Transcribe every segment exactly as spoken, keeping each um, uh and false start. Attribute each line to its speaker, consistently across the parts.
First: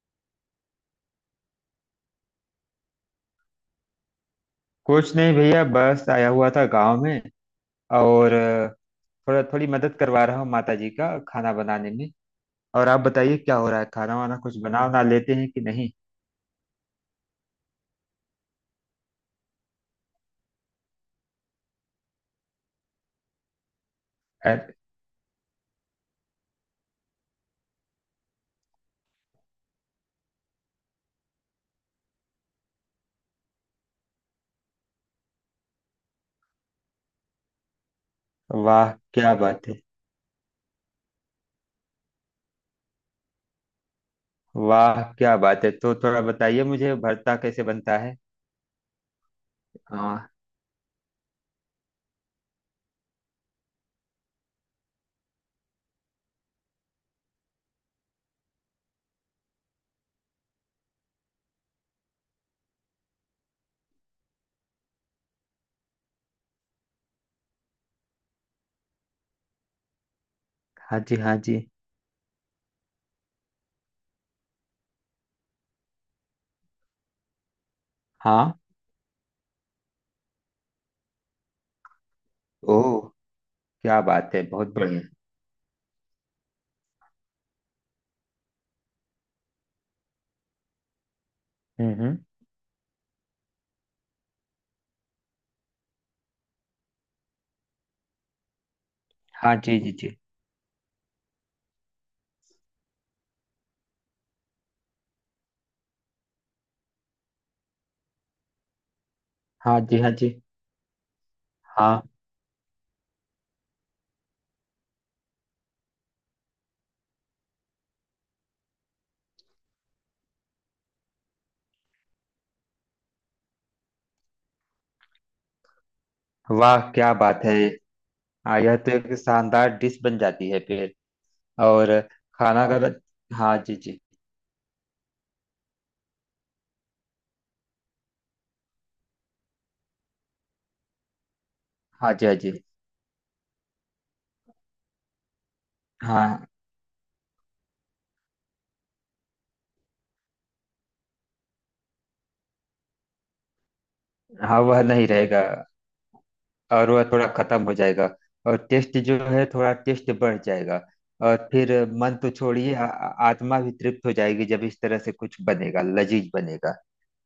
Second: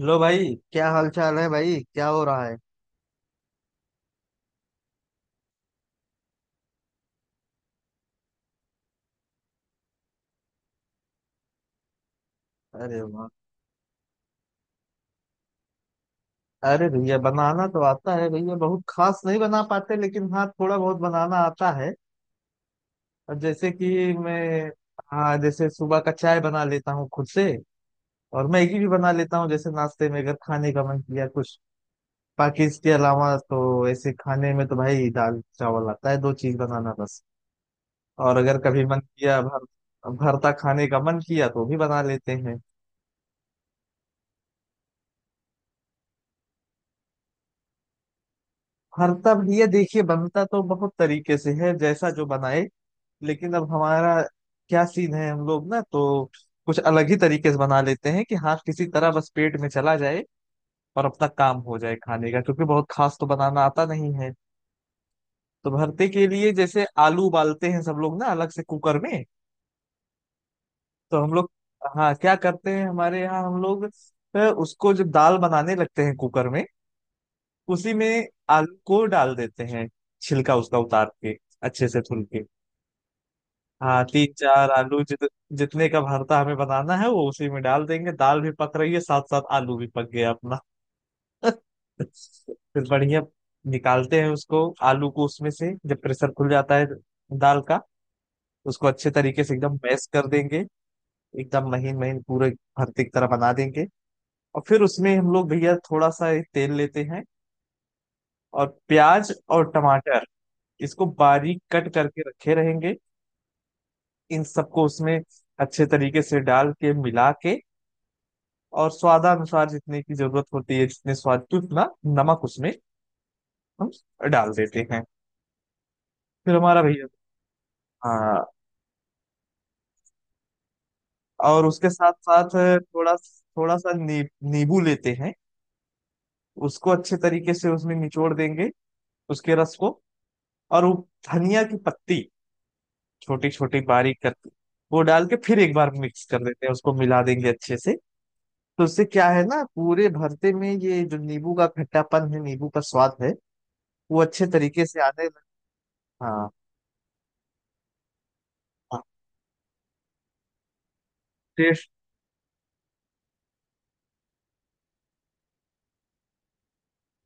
Speaker 1: Hello भाई। क्या हाल चाल है भाई? क्या हो रहा है?
Speaker 2: कुछ नहीं भैया, बस आया हुआ था गांव में। और अ, थोड़ा थोड़ी मदद करवा रहा हूँ माता जी का खाना बनाने में। और आप
Speaker 1: अरे वाह।
Speaker 2: बताइए क्या हो रहा है, खाना वाना कुछ बना ना लेते हैं कि नहीं।
Speaker 1: अरे भैया, बनाना तो आता है भैया, बहुत खास नहीं बना पाते लेकिन हाँ, थोड़ा बहुत बनाना आता है। और जैसे कि मैं
Speaker 2: अरे,
Speaker 1: हाँ जैसे सुबह का चाय बना लेता हूँ खुद से। और मैगी भी बना लेता हूँ, जैसे नाश्ते में अगर खाने का मन किया कुछ। बाकी इसके अलावा तो ऐसे खाने में तो भाई दाल चावल आता है, दो चीज बनाना बस। और अगर कभी
Speaker 2: वाह
Speaker 1: मन
Speaker 2: क्या
Speaker 1: किया भर,
Speaker 2: बात है।
Speaker 1: भरता खाने का मन किया तो भी बना लेते हैं।
Speaker 2: वाह क्या बात है, तो थोड़ा बताइए मुझे भरता कैसे बनता है।
Speaker 1: भरता भैया देखिए
Speaker 2: हाँ।
Speaker 1: बनता तो बहुत तरीके से है, जैसा जो बनाए। लेकिन अब हमारा क्या सीन है, हम लोग ना तो कुछ अलग ही तरीके से बना लेते हैं कि हाँ किसी तरह बस पेट में चला जाए और अपना काम हो जाए खाने का, क्योंकि बहुत खास तो बनाना आता नहीं है। तो भरते के लिए जैसे आलू उबालते हैं सब लोग ना अलग से कुकर में,
Speaker 2: हाँ जी
Speaker 1: तो हम
Speaker 2: हाँ
Speaker 1: लोग
Speaker 2: जी
Speaker 1: हाँ क्या करते हैं हमारे यहाँ, हम लोग अ, उसको जब दाल बनाने लगते हैं कुकर में उसी में
Speaker 2: हाँ।
Speaker 1: आलू को डाल देते हैं, छिलका उसका उतार के, अच्छे से धुल के।
Speaker 2: ओह। क्या
Speaker 1: हाँ, तीन
Speaker 2: बात है,
Speaker 1: चार
Speaker 2: बहुत बढ़िया।
Speaker 1: आलू जित, जितने का भरता हमें बनाना है वो उसी में डाल देंगे। दाल भी पक रही है, साथ साथ आलू भी पक गया अपना।
Speaker 2: हम्म हम्म।
Speaker 1: फिर बढ़िया निकालते हैं उसको, आलू को उसमें से जब प्रेशर खुल जाता है दाल का। उसको अच्छे तरीके से
Speaker 2: हाँ
Speaker 1: एकदम
Speaker 2: जी जी
Speaker 1: मैश
Speaker 2: जी।
Speaker 1: कर देंगे, एकदम महीन महीन पूरे भरते की तरह बना देंगे। और फिर उसमें हम लोग भैया थोड़ा सा तेल लेते हैं, और प्याज और
Speaker 2: हाँ जी हाँ
Speaker 1: टमाटर
Speaker 2: जी
Speaker 1: इसको बारीक कट
Speaker 2: हाँ।
Speaker 1: करके रखे रहेंगे। इन सबको उसमें अच्छे तरीके से डाल के मिला के, और स्वादानुसार जितने की जरूरत होती है, जितने स्वाद की उतना नमक उसमें हम डाल देते हैं। फिर
Speaker 2: वाह
Speaker 1: हमारा भैया
Speaker 2: क्या बात है।
Speaker 1: हाँ,
Speaker 2: हाँ, यह तो एक शानदार डिश बन जाती है फिर।
Speaker 1: और उसके
Speaker 2: और
Speaker 1: साथ साथ
Speaker 2: खाना का तो-।
Speaker 1: थोड़ा
Speaker 2: हाँ
Speaker 1: थोड़ा
Speaker 2: जी
Speaker 1: सा
Speaker 2: जी।
Speaker 1: नी, नींबू लेते हैं, उसको अच्छे तरीके से उसमें निचोड़ देंगे, उसके रस को। और वो धनिया की
Speaker 2: हाँ
Speaker 1: पत्ती
Speaker 2: जी हाँ जी
Speaker 1: छोटी छोटी बारीक करके, वो डाल के फिर एक बार मिक्स कर
Speaker 2: हाँ।
Speaker 1: देते हैं, उसको मिला देंगे अच्छे से। तो उससे क्या है ना, पूरे भरते में ये जो नींबू का खट्टापन है, नींबू का स्वाद है, वो अच्छे
Speaker 2: हाँ वह
Speaker 1: तरीके से
Speaker 2: नहीं
Speaker 1: आने लग-
Speaker 2: रहेगा।
Speaker 1: हाँ।
Speaker 2: और वह थोड़ा खत्म हो जाएगा। और टेस्ट जो है थोड़ा टेस्ट बढ़ जाएगा। और फिर मन तो छोड़िए, आ- आ- आत्मा भी तृप्त हो जाएगी जब इस तरह से कुछ बनेगा, लजीज बनेगा।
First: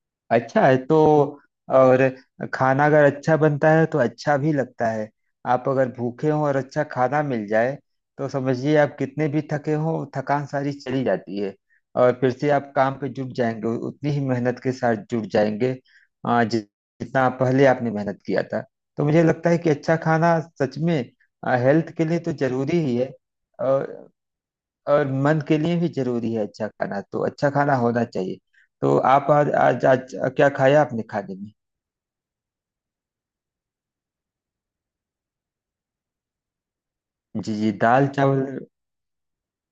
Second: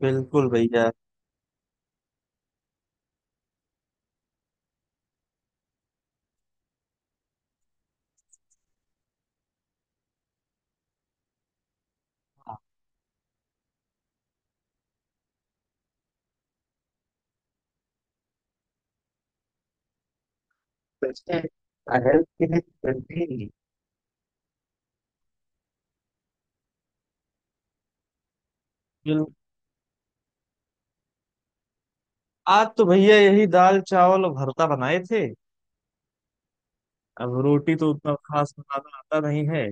Speaker 1: बिल्कुल
Speaker 2: अच्छा है
Speaker 1: भैया।
Speaker 2: तो। और खाना अगर अच्छा बनता है तो अच्छा भी लगता है। आप अगर भूखे हों और अच्छा खाना मिल जाए तो समझिए आप कितने भी थके हों, थकान सारी चली जाती है। और फिर से
Speaker 1: हाँ,
Speaker 2: आप काम पे जुट जाएंगे, उतनी ही मेहनत के साथ जुट जाएंगे। आ, जि- जितना पहले आपने मेहनत किया था। तो मुझे लगता है कि अच्छा खाना सच में
Speaker 1: वैसे
Speaker 2: हेल्थ के लिए
Speaker 1: हेल्थ
Speaker 2: तो
Speaker 1: के
Speaker 2: जरूरी
Speaker 1: लिए
Speaker 2: ही है।
Speaker 1: healthy,
Speaker 2: और मन के लिए भी जरूरी है अच्छा खाना, तो अच्छा खाना होना चाहिए। तो
Speaker 1: बिल-
Speaker 2: आप आज आज, आज क्या खाया आपने खाने में।
Speaker 1: आज तो भैया यही दाल चावल और भरता बनाए थे। अब
Speaker 2: जी जी
Speaker 1: रोटी तो
Speaker 2: दाल
Speaker 1: उतना
Speaker 2: चावल।
Speaker 1: खास बनाना आता नहीं है,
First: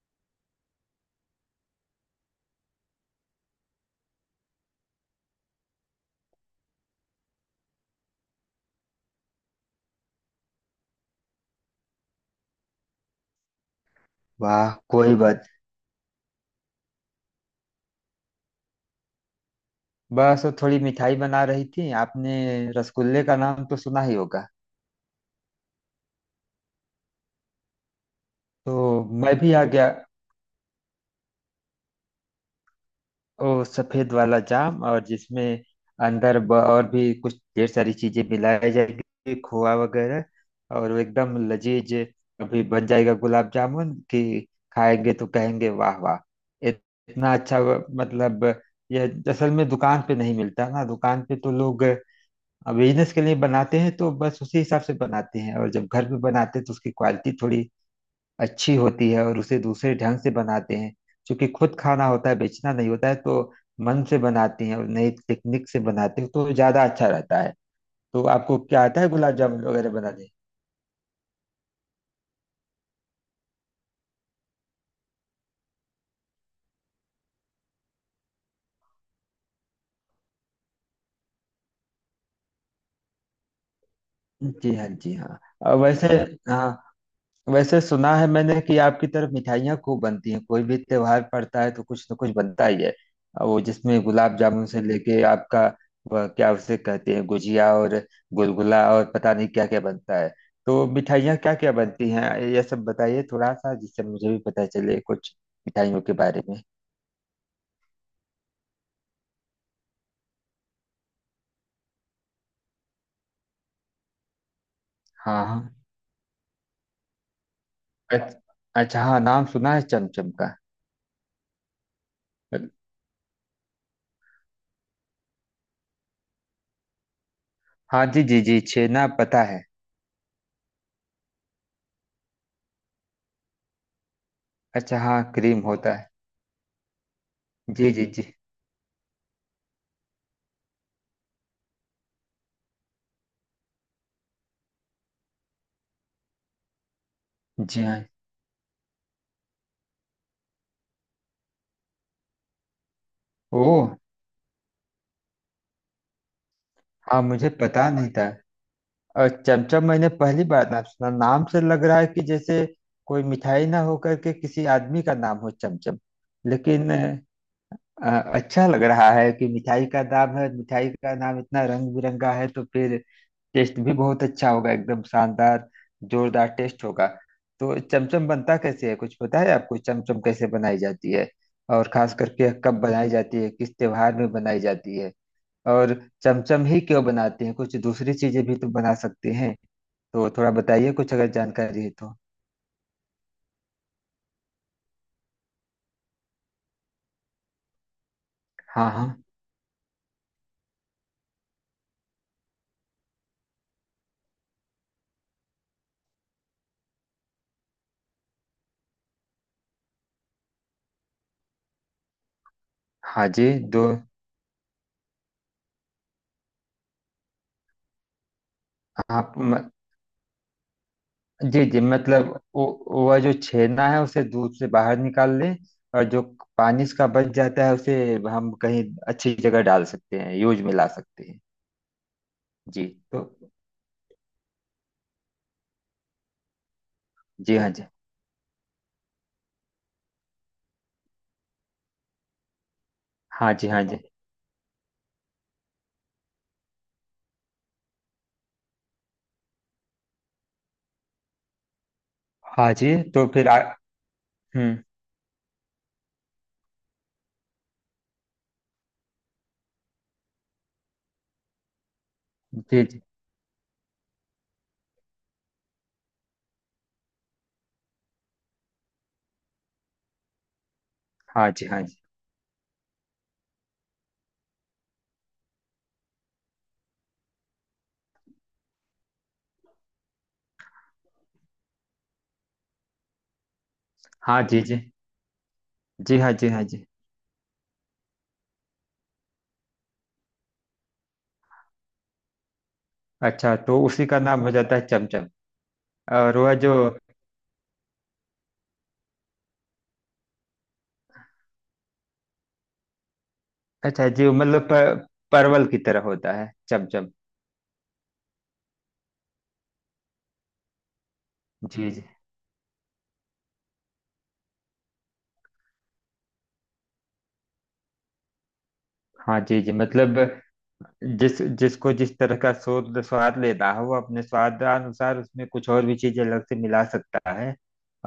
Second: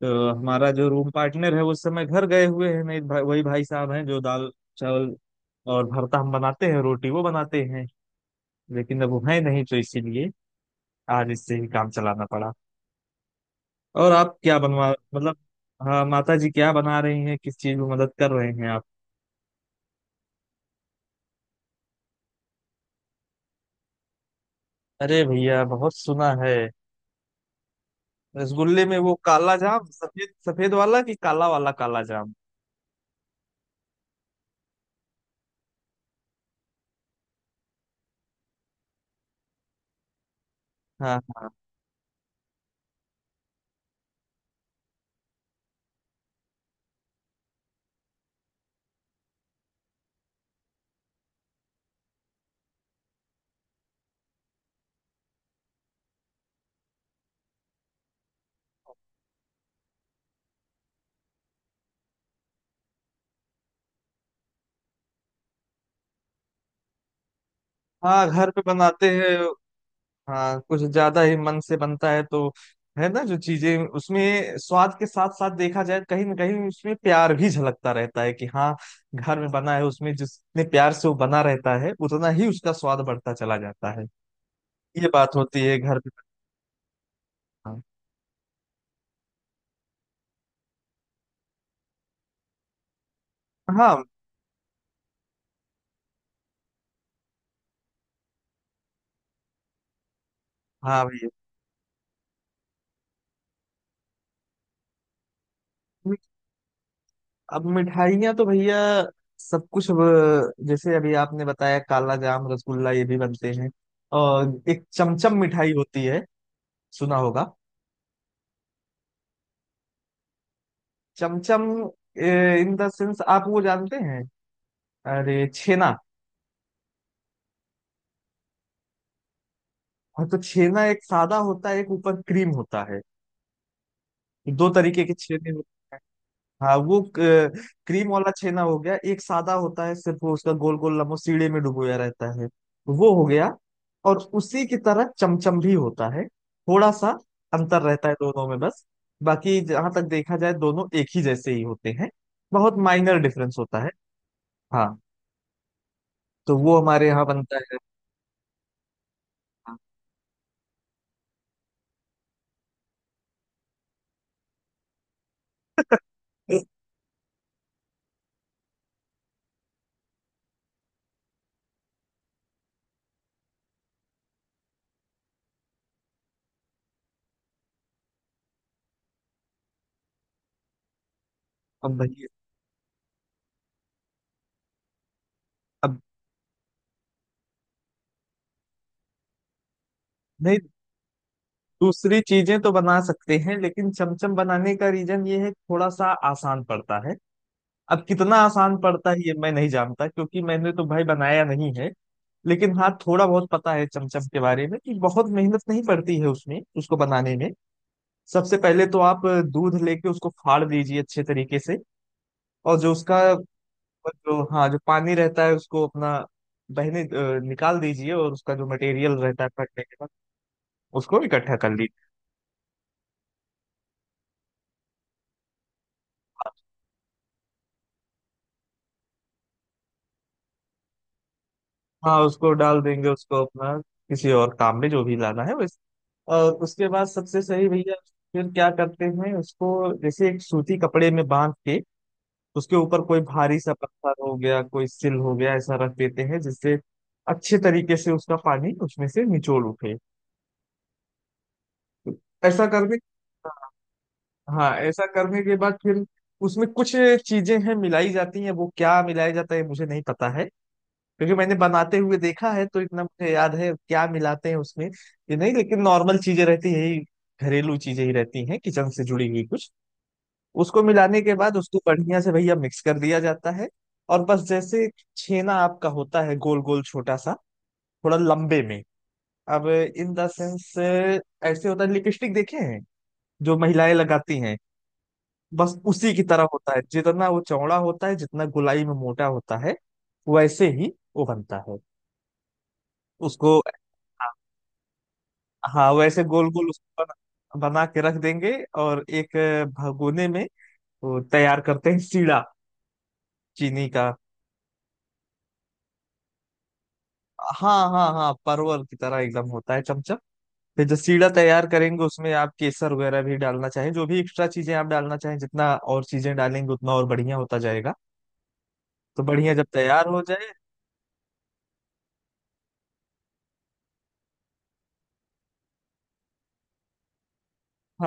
Speaker 1: तो हमारा जो रूम पार्टनर है वो उस समय घर गए हुए हैं, मेरे भाई वही भाई साहब हैं जो दाल चावल और भरता हम बनाते हैं, रोटी वो बनाते हैं। लेकिन अब वो है नहीं, तो इसीलिए आज इससे ही काम चलाना पड़ा। और आप क्या
Speaker 2: वाह
Speaker 1: बनवा
Speaker 2: कोई
Speaker 1: मतलब
Speaker 2: बात।
Speaker 1: हाँ, माता जी क्या बना रही हैं, किस चीज में मदद कर रहे हैं आप?
Speaker 2: बस वो थोड़ी मिठाई बना रही थी आपने। रसगुल्ले का नाम तो सुना ही होगा।
Speaker 1: अरे भैया, बहुत सुना है।
Speaker 2: तो
Speaker 1: रसगुल्ले में वो
Speaker 2: मैं भी
Speaker 1: काला
Speaker 2: आ
Speaker 1: जाम,
Speaker 2: गया।
Speaker 1: सफेद सफेद वाला कि काला वाला काला जाम।
Speaker 2: ओ सफेद वाला जाम, और जिसमें अंदर ब- और भी कुछ ढेर सारी चीजें मिलाई जाएगी, खोआ वगैरह। और वो
Speaker 1: हाँ
Speaker 2: एकदम
Speaker 1: हाँ
Speaker 2: लजीज अभी बन जाएगा, गुलाब जामुन कि खाएंगे तो कहेंगे वाह वाह। इत- इतना अच्छा व- मतलब, यह असल में दुकान पे नहीं मिलता ना। दुकान पे तो लोग बिजनेस के लिए बनाते हैं तो बस उसी हिसाब से बनाते हैं, और जब घर पे बनाते हैं तो उसकी क्वालिटी थोड़ी अच्छी होती है और उसे दूसरे ढंग से बनाते हैं। क्योंकि खुद खाना होता है, बेचना नहीं होता है, तो मन से बनाती हैं और नई टेक्निक से बनाते हैं तो ज्यादा अच्छा रहता है। तो
Speaker 1: हाँ, घर
Speaker 2: आपको
Speaker 1: पे
Speaker 2: क्या आता
Speaker 1: बनाते
Speaker 2: है, गुलाब
Speaker 1: हैं।
Speaker 2: जामुन वगैरह बनाने।
Speaker 1: हाँ कुछ ज्यादा ही मन से बनता है तो, है ना, जो चीजें उसमें स्वाद के साथ साथ देखा जाए कहीं ना कहीं उसमें प्यार भी झलकता रहता है कि हाँ घर में बना है। उसमें जितने प्यार से वो बना रहता है उतना ही उसका स्वाद बढ़ता चला जाता है।
Speaker 2: जी हाँ
Speaker 1: ये
Speaker 2: जी
Speaker 1: बात
Speaker 2: हाँ।
Speaker 1: होती
Speaker 2: और
Speaker 1: है घर
Speaker 2: वैसे।
Speaker 1: पे।
Speaker 2: हाँ, वैसे
Speaker 1: हाँ
Speaker 2: सुना है मैंने कि आपकी तरफ मिठाइयाँ खूब बनती हैं, कोई भी त्योहार पड़ता है तो कुछ न कुछ बनता ही है। और वो जिसमें
Speaker 1: हाँ
Speaker 2: गुलाब जामुन से लेके आपका, वह क्या उसे कहते हैं, गुजिया और गुलगुला और पता नहीं क्या क्या बनता है। तो
Speaker 1: हाँ भैया।
Speaker 2: मिठाइयाँ क्या क्या बनती हैं, ये सब बताइए थोड़ा सा जिससे मुझे भी पता चले कुछ मिठाइयों के बारे में।
Speaker 1: अब मिठाइयाँ तो भैया सब कुछ अब, जैसे अभी आपने बताया काला जाम, रसगुल्ला ये भी बनते हैं। और एक चमचम
Speaker 2: हाँ हाँ।
Speaker 1: मिठाई होती है, सुना होगा।
Speaker 2: अच्छा। अच्छा, हाँ नाम सुना है चमचम का।
Speaker 1: चमचम, इन द सेंस आप वो जानते हैं, अरे छेना।
Speaker 2: हाँ जी जी जी, छेना पता है।
Speaker 1: हाँ तो छेना, एक सादा होता है, एक ऊपर क्रीम होता है, दो
Speaker 2: अच्छा,
Speaker 1: तरीके के
Speaker 2: हाँ
Speaker 1: छेने।
Speaker 2: क्रीम होता है।
Speaker 1: हाँ वो क-
Speaker 2: जी जी
Speaker 1: क्रीम
Speaker 2: जी
Speaker 1: वाला छेना हो गया। एक सादा होता है, सिर्फ वो उसका गोल गोल लम्बो सीढ़े में डुबोया रहता है, वो हो गया। और उसी की तरह चमचम भी होता है, थोड़ा सा अंतर
Speaker 2: जी हाँ।
Speaker 1: रहता है दोनों में बस। बाकी जहां तक देखा जाए दोनों एक ही जैसे ही होते हैं, बहुत माइनर डिफरेंस
Speaker 2: ओ
Speaker 1: होता है। हाँ, तो वो हमारे
Speaker 2: हाँ,
Speaker 1: यहाँ
Speaker 2: मुझे
Speaker 1: बनता है।
Speaker 2: पता नहीं था। और
Speaker 1: हाँ।
Speaker 2: चमचम मैंने पहली बार नाम सुना, नाम से लग रहा है कि जैसे कोई मिठाई ना होकर के किसी आदमी का नाम हो चमचम। लेकिन अ, अच्छा लग रहा है कि मिठाई का नाम है। मिठाई का नाम इतना रंग बिरंगा है तो फिर टेस्ट भी बहुत अच्छा होगा, एकदम शानदार जोरदार टेस्ट होगा। तो चमचम बनता कैसे है, कुछ पता है आपको चमचम कैसे बनाई जाती है। और
Speaker 1: अब
Speaker 2: खास
Speaker 1: भैया,
Speaker 2: करके कब बनाई जाती है, किस त्योहार में बनाई जाती है। और
Speaker 1: अब
Speaker 2: चमचम ही क्यों बनाते हैं, कुछ दूसरी चीजें भी तो बना सकते हैं। तो थोड़ा
Speaker 1: नहीं,
Speaker 2: बताइए कुछ अगर जानकारी है तो।
Speaker 1: दूसरी चीजें तो बना सकते हैं लेकिन चमचम बनाने का रीजन ये है कि थोड़ा सा आसान पड़ता है। अब कितना आसान
Speaker 2: हाँ हाँ।
Speaker 1: पड़ता है ये मैं नहीं जानता, क्योंकि मैंने तो भाई बनाया नहीं है। लेकिन हाँ, थोड़ा बहुत पता है चमचम के बारे में कि बहुत मेहनत नहीं पड़ती है उसमें, उसको बनाने में। सबसे पहले तो आप दूध लेके उसको फाड़ दीजिए अच्छे तरीके से। और जो उसका
Speaker 2: हाँ जी दो।
Speaker 1: जो हाँ जो पानी रहता है उसको अपना बहने अ, निकाल दीजिए, और उसका जो मटेरियल
Speaker 2: आप
Speaker 1: रहता है
Speaker 2: म-
Speaker 1: फटने के बाद, उसको इकट्ठा
Speaker 2: जी
Speaker 1: कर
Speaker 2: जी
Speaker 1: लीजिए।
Speaker 2: मतलब, वो- वह जो छेना है उसे दूध से बाहर निकाल लें। और जो पानी इसका बच जाता है उसे हम कहीं अच्छी जगह डाल सकते हैं, यूज में ला सकते हैं।
Speaker 1: हाँ उसको डाल
Speaker 2: जी
Speaker 1: देंगे,
Speaker 2: तो।
Speaker 1: उसको अपना किसी और काम में जो भी लाना है वैसे। और उसके बाद सबसे
Speaker 2: जी
Speaker 1: सही
Speaker 2: हाँ जी
Speaker 1: भैया फिर क्या करते हैं उसको, जैसे एक सूती कपड़े में बांध के उसके ऊपर कोई
Speaker 2: हाँ
Speaker 1: भारी
Speaker 2: जी
Speaker 1: सा
Speaker 2: हाँ जी
Speaker 1: पत्थर हो गया, कोई सिल हो गया ऐसा रख देते हैं, जिससे अच्छे तरीके से उसका पानी उसमें से निचोड़ उठे। ऐसा
Speaker 2: हाँ। जी
Speaker 1: करने
Speaker 2: तो फिर आ,
Speaker 1: हाँ,
Speaker 2: हम्म।
Speaker 1: ऐसा करने के बाद फिर उसमें कुछ चीजें हैं मिलाई जाती हैं, वो क्या मिलाया जाता है मुझे नहीं पता है। क्योंकि मैंने बनाते हुए देखा है, तो
Speaker 2: जी जी।
Speaker 1: इतना मुझे याद है क्या मिलाते हैं उसमें ये नहीं। लेकिन नॉर्मल चीजें रहती है यही, घरेलू चीजें ही रहती हैं किचन से जुड़ी हुई कुछ। उसको मिलाने के
Speaker 2: हाँ
Speaker 1: बाद
Speaker 2: जी
Speaker 1: उसको
Speaker 2: हाँ जी
Speaker 1: बढ़िया से भैया मिक्स कर दिया जाता है। और बस जैसे छेना आपका होता है गोल गोल छोटा सा, थोड़ा लंबे में। अब इन द सेंस ऐसे होता है, लिपस्टिक देखे हैं जो महिलाएं लगाती
Speaker 2: हाँ।
Speaker 1: हैं,
Speaker 2: जी जी
Speaker 1: बस उसी
Speaker 2: जी।
Speaker 1: की
Speaker 2: हाँ
Speaker 1: तरह
Speaker 2: जी हाँ
Speaker 1: होता है।
Speaker 2: जी।
Speaker 1: जितना वो चौड़ा होता है, जितना गोलाई में मोटा होता है वैसे ही वो बनता है
Speaker 2: अच्छा,
Speaker 1: उसको।
Speaker 2: तो उसी का नाम हो जाता है चमचम।
Speaker 1: हाँ वैसे
Speaker 2: और
Speaker 1: गोल
Speaker 2: वह
Speaker 1: गोल
Speaker 2: जो।
Speaker 1: उसको बना, बना के रख देंगे। और एक भगोने में वो तैयार करते हैं सीड़ा, चीनी
Speaker 2: अच्छा
Speaker 1: का।
Speaker 2: जी मतलब, प- परवल की तरह होता है चमचम।
Speaker 1: हाँ हाँ हाँ, परवल की तरह एकदम होता है चमचम। फिर जो सीड़ा तैयार
Speaker 2: जी जी।
Speaker 1: करेंगे उसमें आप केसर वगैरह भी डालना चाहें, जो भी एक्स्ट्रा चीजें आप डालना चाहें, जितना और चीजें डालेंगे उतना और बढ़िया होता जाएगा। तो
Speaker 2: हाँ
Speaker 1: बढ़िया
Speaker 2: जी
Speaker 1: जब
Speaker 2: जी
Speaker 1: तैयार
Speaker 2: मतलब,
Speaker 1: हो जाए,
Speaker 2: जिस जिसको जिस तरह का स्वाद स्वाद लेना हो वो अपने स्वाद अनुसार उसमें कुछ और भी चीजें अलग से मिला सकता है।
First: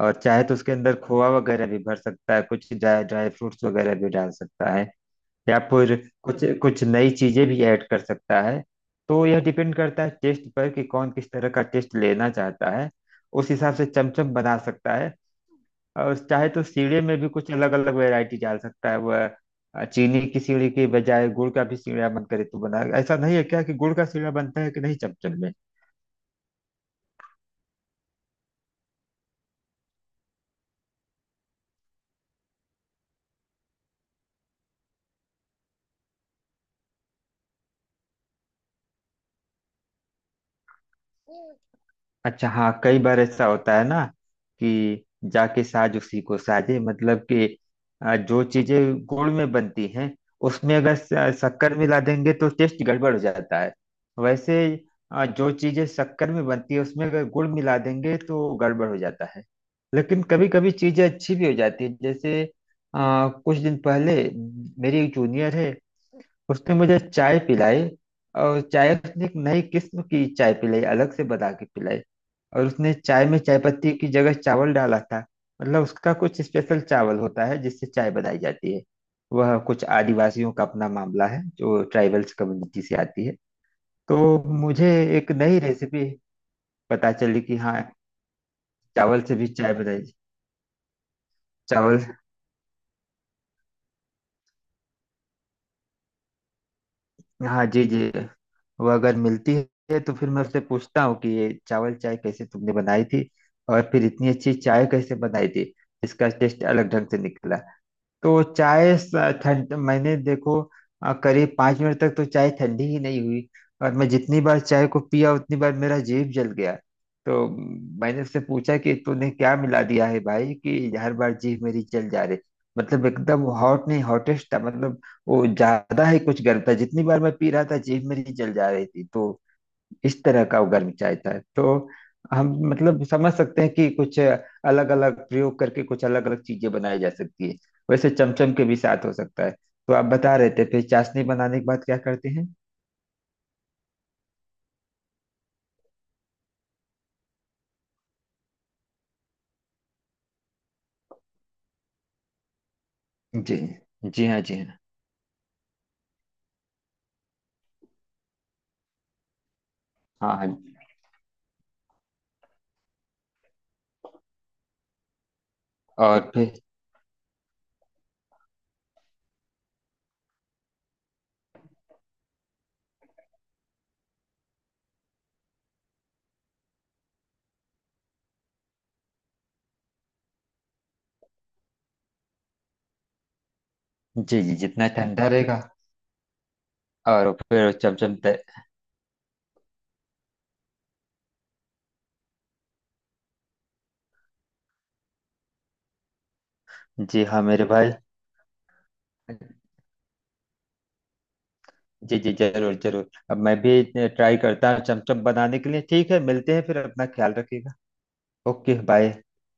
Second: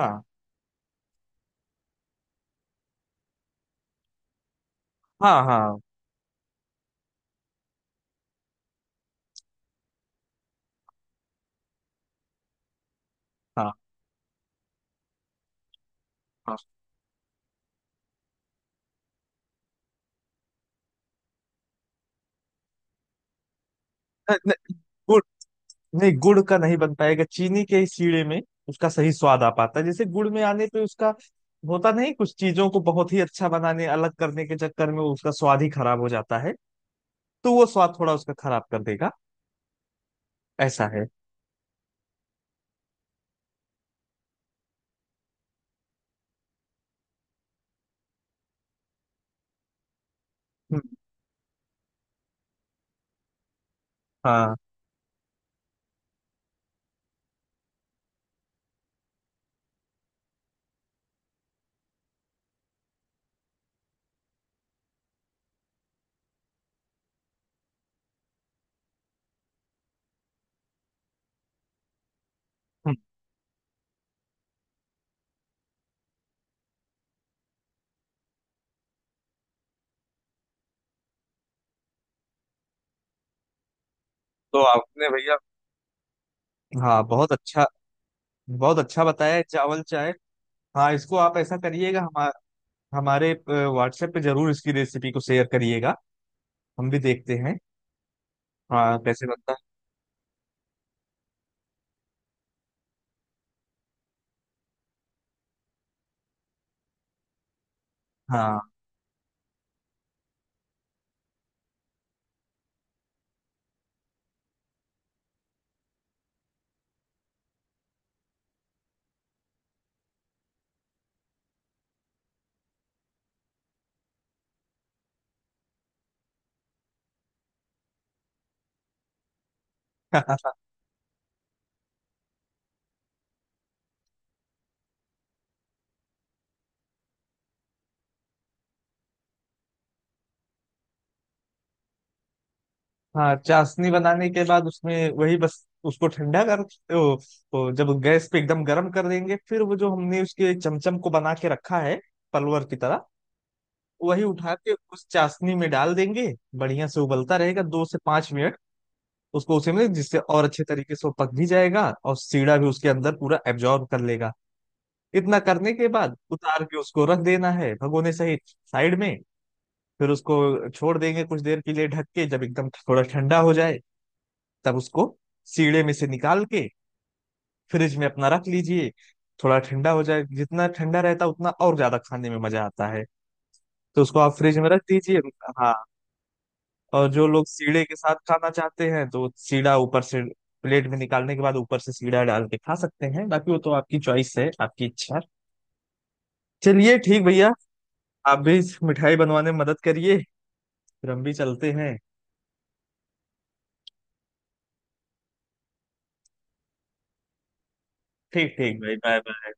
Speaker 2: और चाहे तो उसके अंदर खोआ वगैरह भी भर सकता है, कुछ ड्राई ड्राई फ्रूट्स वगैरह भी डाल सकता है।
Speaker 1: हाँ
Speaker 2: या
Speaker 1: हाँ
Speaker 2: फिर कुछ कुछ नई चीजें भी ऐड कर सकता है। तो यह डिपेंड करता है टेस्ट पर कि कौन किस तरह का टेस्ट लेना चाहता है, उस
Speaker 1: हाँ
Speaker 2: हिसाब से चमचम बना सकता है। और चाहे
Speaker 1: हाँ।
Speaker 2: तो सीढ़े में भी कुछ अलग अलग वैरायटी डाल सकता है वह। अ, चीनी की सीढ़ी के बजाय गुड़ का भी सीढ़ा मन करे तो बना, ऐसा नहीं है क्या कि गुड़ का सीढ़ा
Speaker 1: न- न-
Speaker 2: बनता है कि नहीं
Speaker 1: गुड़
Speaker 2: चमचम
Speaker 1: नहीं, गुड़ का नहीं बन पाएगा। चीनी के ही सीड़े में उसका सही स्वाद आ पाता है, जैसे गुड़ में आने पे उसका होता नहीं। कुछ चीजों को बहुत ही अच्छा बनाने, अलग करने के चक्कर में उसका स्वाद ही खराब हो जाता है। तो वो स्वाद थोड़ा उसका खराब कर देगा, ऐसा है।
Speaker 2: में। अच्छा, हाँ कई बार ऐसा होता है ना कि जाके साज उसी को साजे, मतलब कि अ, जो चीजें गुड़ में बनती हैं उसमें
Speaker 1: हम्म,
Speaker 2: अगर स- शक्कर मिला देंगे तो टेस्ट गड़बड़ हो जाता है। वैसे
Speaker 1: हाँ।
Speaker 2: अ, जो चीजें शक्कर में बनती है उसमें अगर गुड़ मिला देंगे तो गड़बड़ हो जाता है। लेकिन कभी कभी चीजें अच्छी भी हो जाती है, जैसे अ, कुछ दिन पहले मेरी एक जूनियर है, उसने मुझे चाय पिलाई। और चाय उसने एक नई किस्म की चाय पिलाई, अलग से बना के पिलाई। और उसने
Speaker 1: हम्म,
Speaker 2: चाय में चाय पत्ती की जगह चावल डाला था। मतलब उसका कुछ स्पेशल चावल होता है जिससे चाय बनाई जाती है। वह कुछ आदिवासियों का अपना मामला है, जो ट्राइबल्स कम्युनिटी से आती है। तो
Speaker 1: तो
Speaker 2: मुझे
Speaker 1: आपने
Speaker 2: एक
Speaker 1: भैया
Speaker 2: नई रेसिपी
Speaker 1: हाँ
Speaker 2: पता
Speaker 1: बहुत
Speaker 2: चली कि
Speaker 1: अच्छा,
Speaker 2: हाँ,
Speaker 1: बहुत अच्छा
Speaker 2: चावल
Speaker 1: बताया
Speaker 2: से
Speaker 1: है,
Speaker 2: भी चाय
Speaker 1: चावल
Speaker 2: बनाई।
Speaker 1: चाय। हाँ इसको आप ऐसा करिएगा,
Speaker 2: चावल।
Speaker 1: हमा, हमारे व्हाट्सएप पे जरूर इसकी रेसिपी को शेयर करिएगा, हम भी देखते हैं।
Speaker 2: हाँ जी जी। वह
Speaker 1: हाँ
Speaker 2: अगर
Speaker 1: कैसे
Speaker 2: मिलती
Speaker 1: बनता
Speaker 2: है तो फिर मैं उससे पूछता हूँ कि ये चावल चाय कैसे तुमने बनाई थी, और फिर इतनी अच्छी चाय कैसे बनाई थी। इसका टेस्ट अलग ढंग से निकला।
Speaker 1: है।
Speaker 2: तो चाय स- ठंड मैंने देखो, अ, करीब पाँच मिनट तक तो चाय ठंडी ही नहीं हुई। और मैं जितनी बार चाय को पिया उतनी बार मेरा जीभ जल गया। तो म, मैंने उससे पूछा कि तूने क्या मिला दिया है भाई कि हर बार जीभ मेरी जल जा रही। मतलब एकदम हॉट नहीं, हॉटेस्ट था मतलब। वो ज्यादा ही कुछ गर्म था, जितनी बार मैं पी रहा था जीभ मेरी जल जा रही थी। तो इस
Speaker 1: हाँ
Speaker 2: तरह का उगर मचाया है तो हम मतलब समझ सकते हैं कि कुछ अलग अलग प्रयोग करके कुछ अलग अलग चीजें बनाई जा सकती है। वैसे चमचम के भी साथ हो सकता है। तो आप बता रहे थे फिर चाशनी बनाने के बाद क्या करते हैं।
Speaker 1: हाँ, चाशनी बनाने के बाद उसमें वही बस उसको ठंडा कर ओ, ओ, जब गैस पे एकदम गर्म कर देंगे, फिर वो जो हमने उसके चमचम को बना के रखा है पलवर की तरह,
Speaker 2: जी
Speaker 1: वही
Speaker 2: जी। हाँ
Speaker 1: उठा
Speaker 2: जी
Speaker 1: के उस चाशनी में डाल देंगे। बढ़िया से उबलता रहेगा दो से पांच मिनट, उसको उसी में, जिससे
Speaker 2: हाँ। हाँ
Speaker 1: और अच्छे
Speaker 2: हाँ।
Speaker 1: तरीके से वो पक भी जाएगा और सीढ़ा भी उसके अंदर पूरा एब्जॉर्ब कर लेगा। इतना करने के बाद
Speaker 2: और फिर।
Speaker 1: उतार के उसको रख देना है भगोने सहित, साइड में। फिर उसको छोड़ देंगे कुछ देर के लिए ढक के, जब एकदम थोड़ा ठंडा हो जाए तब उसको सीड़े में से निकाल के फ्रिज में अपना रख लीजिए। थोड़ा ठंडा हो जाए, जितना ठंडा रहता है उतना और ज्यादा खाने में मजा आता है, तो उसको आप
Speaker 2: जी जी
Speaker 1: फ्रिज में रख
Speaker 2: जितना
Speaker 1: दीजिए।
Speaker 2: ठंडा रहेगा।
Speaker 1: हाँ, और जो
Speaker 2: और
Speaker 1: लोग
Speaker 2: फिर
Speaker 1: सीड़े के साथ
Speaker 2: चमचम तय।
Speaker 1: खाना चाहते हैं तो सीड़ा ऊपर से प्लेट में निकालने के बाद ऊपर से सीड़ा डाल के खा सकते हैं, बाकी वो तो आपकी चॉइस है, आपकी इच्छा। चलिए ठीक
Speaker 2: जी हाँ
Speaker 1: भैया,
Speaker 2: मेरे भाई।
Speaker 1: आप भी इस मिठाई बनवाने में मदद करिए, फिर हम भी चलते हैं।
Speaker 2: जी जी जरूर जरूर, अब मैं भी ट्राई करता हूँ चमचम बनाने के लिए। ठीक है, मिलते हैं फिर, अपना ख्याल रखिएगा।
Speaker 1: ठीक ठीक
Speaker 2: ओके
Speaker 1: भाई, बाय
Speaker 2: बाय।
Speaker 1: बाय।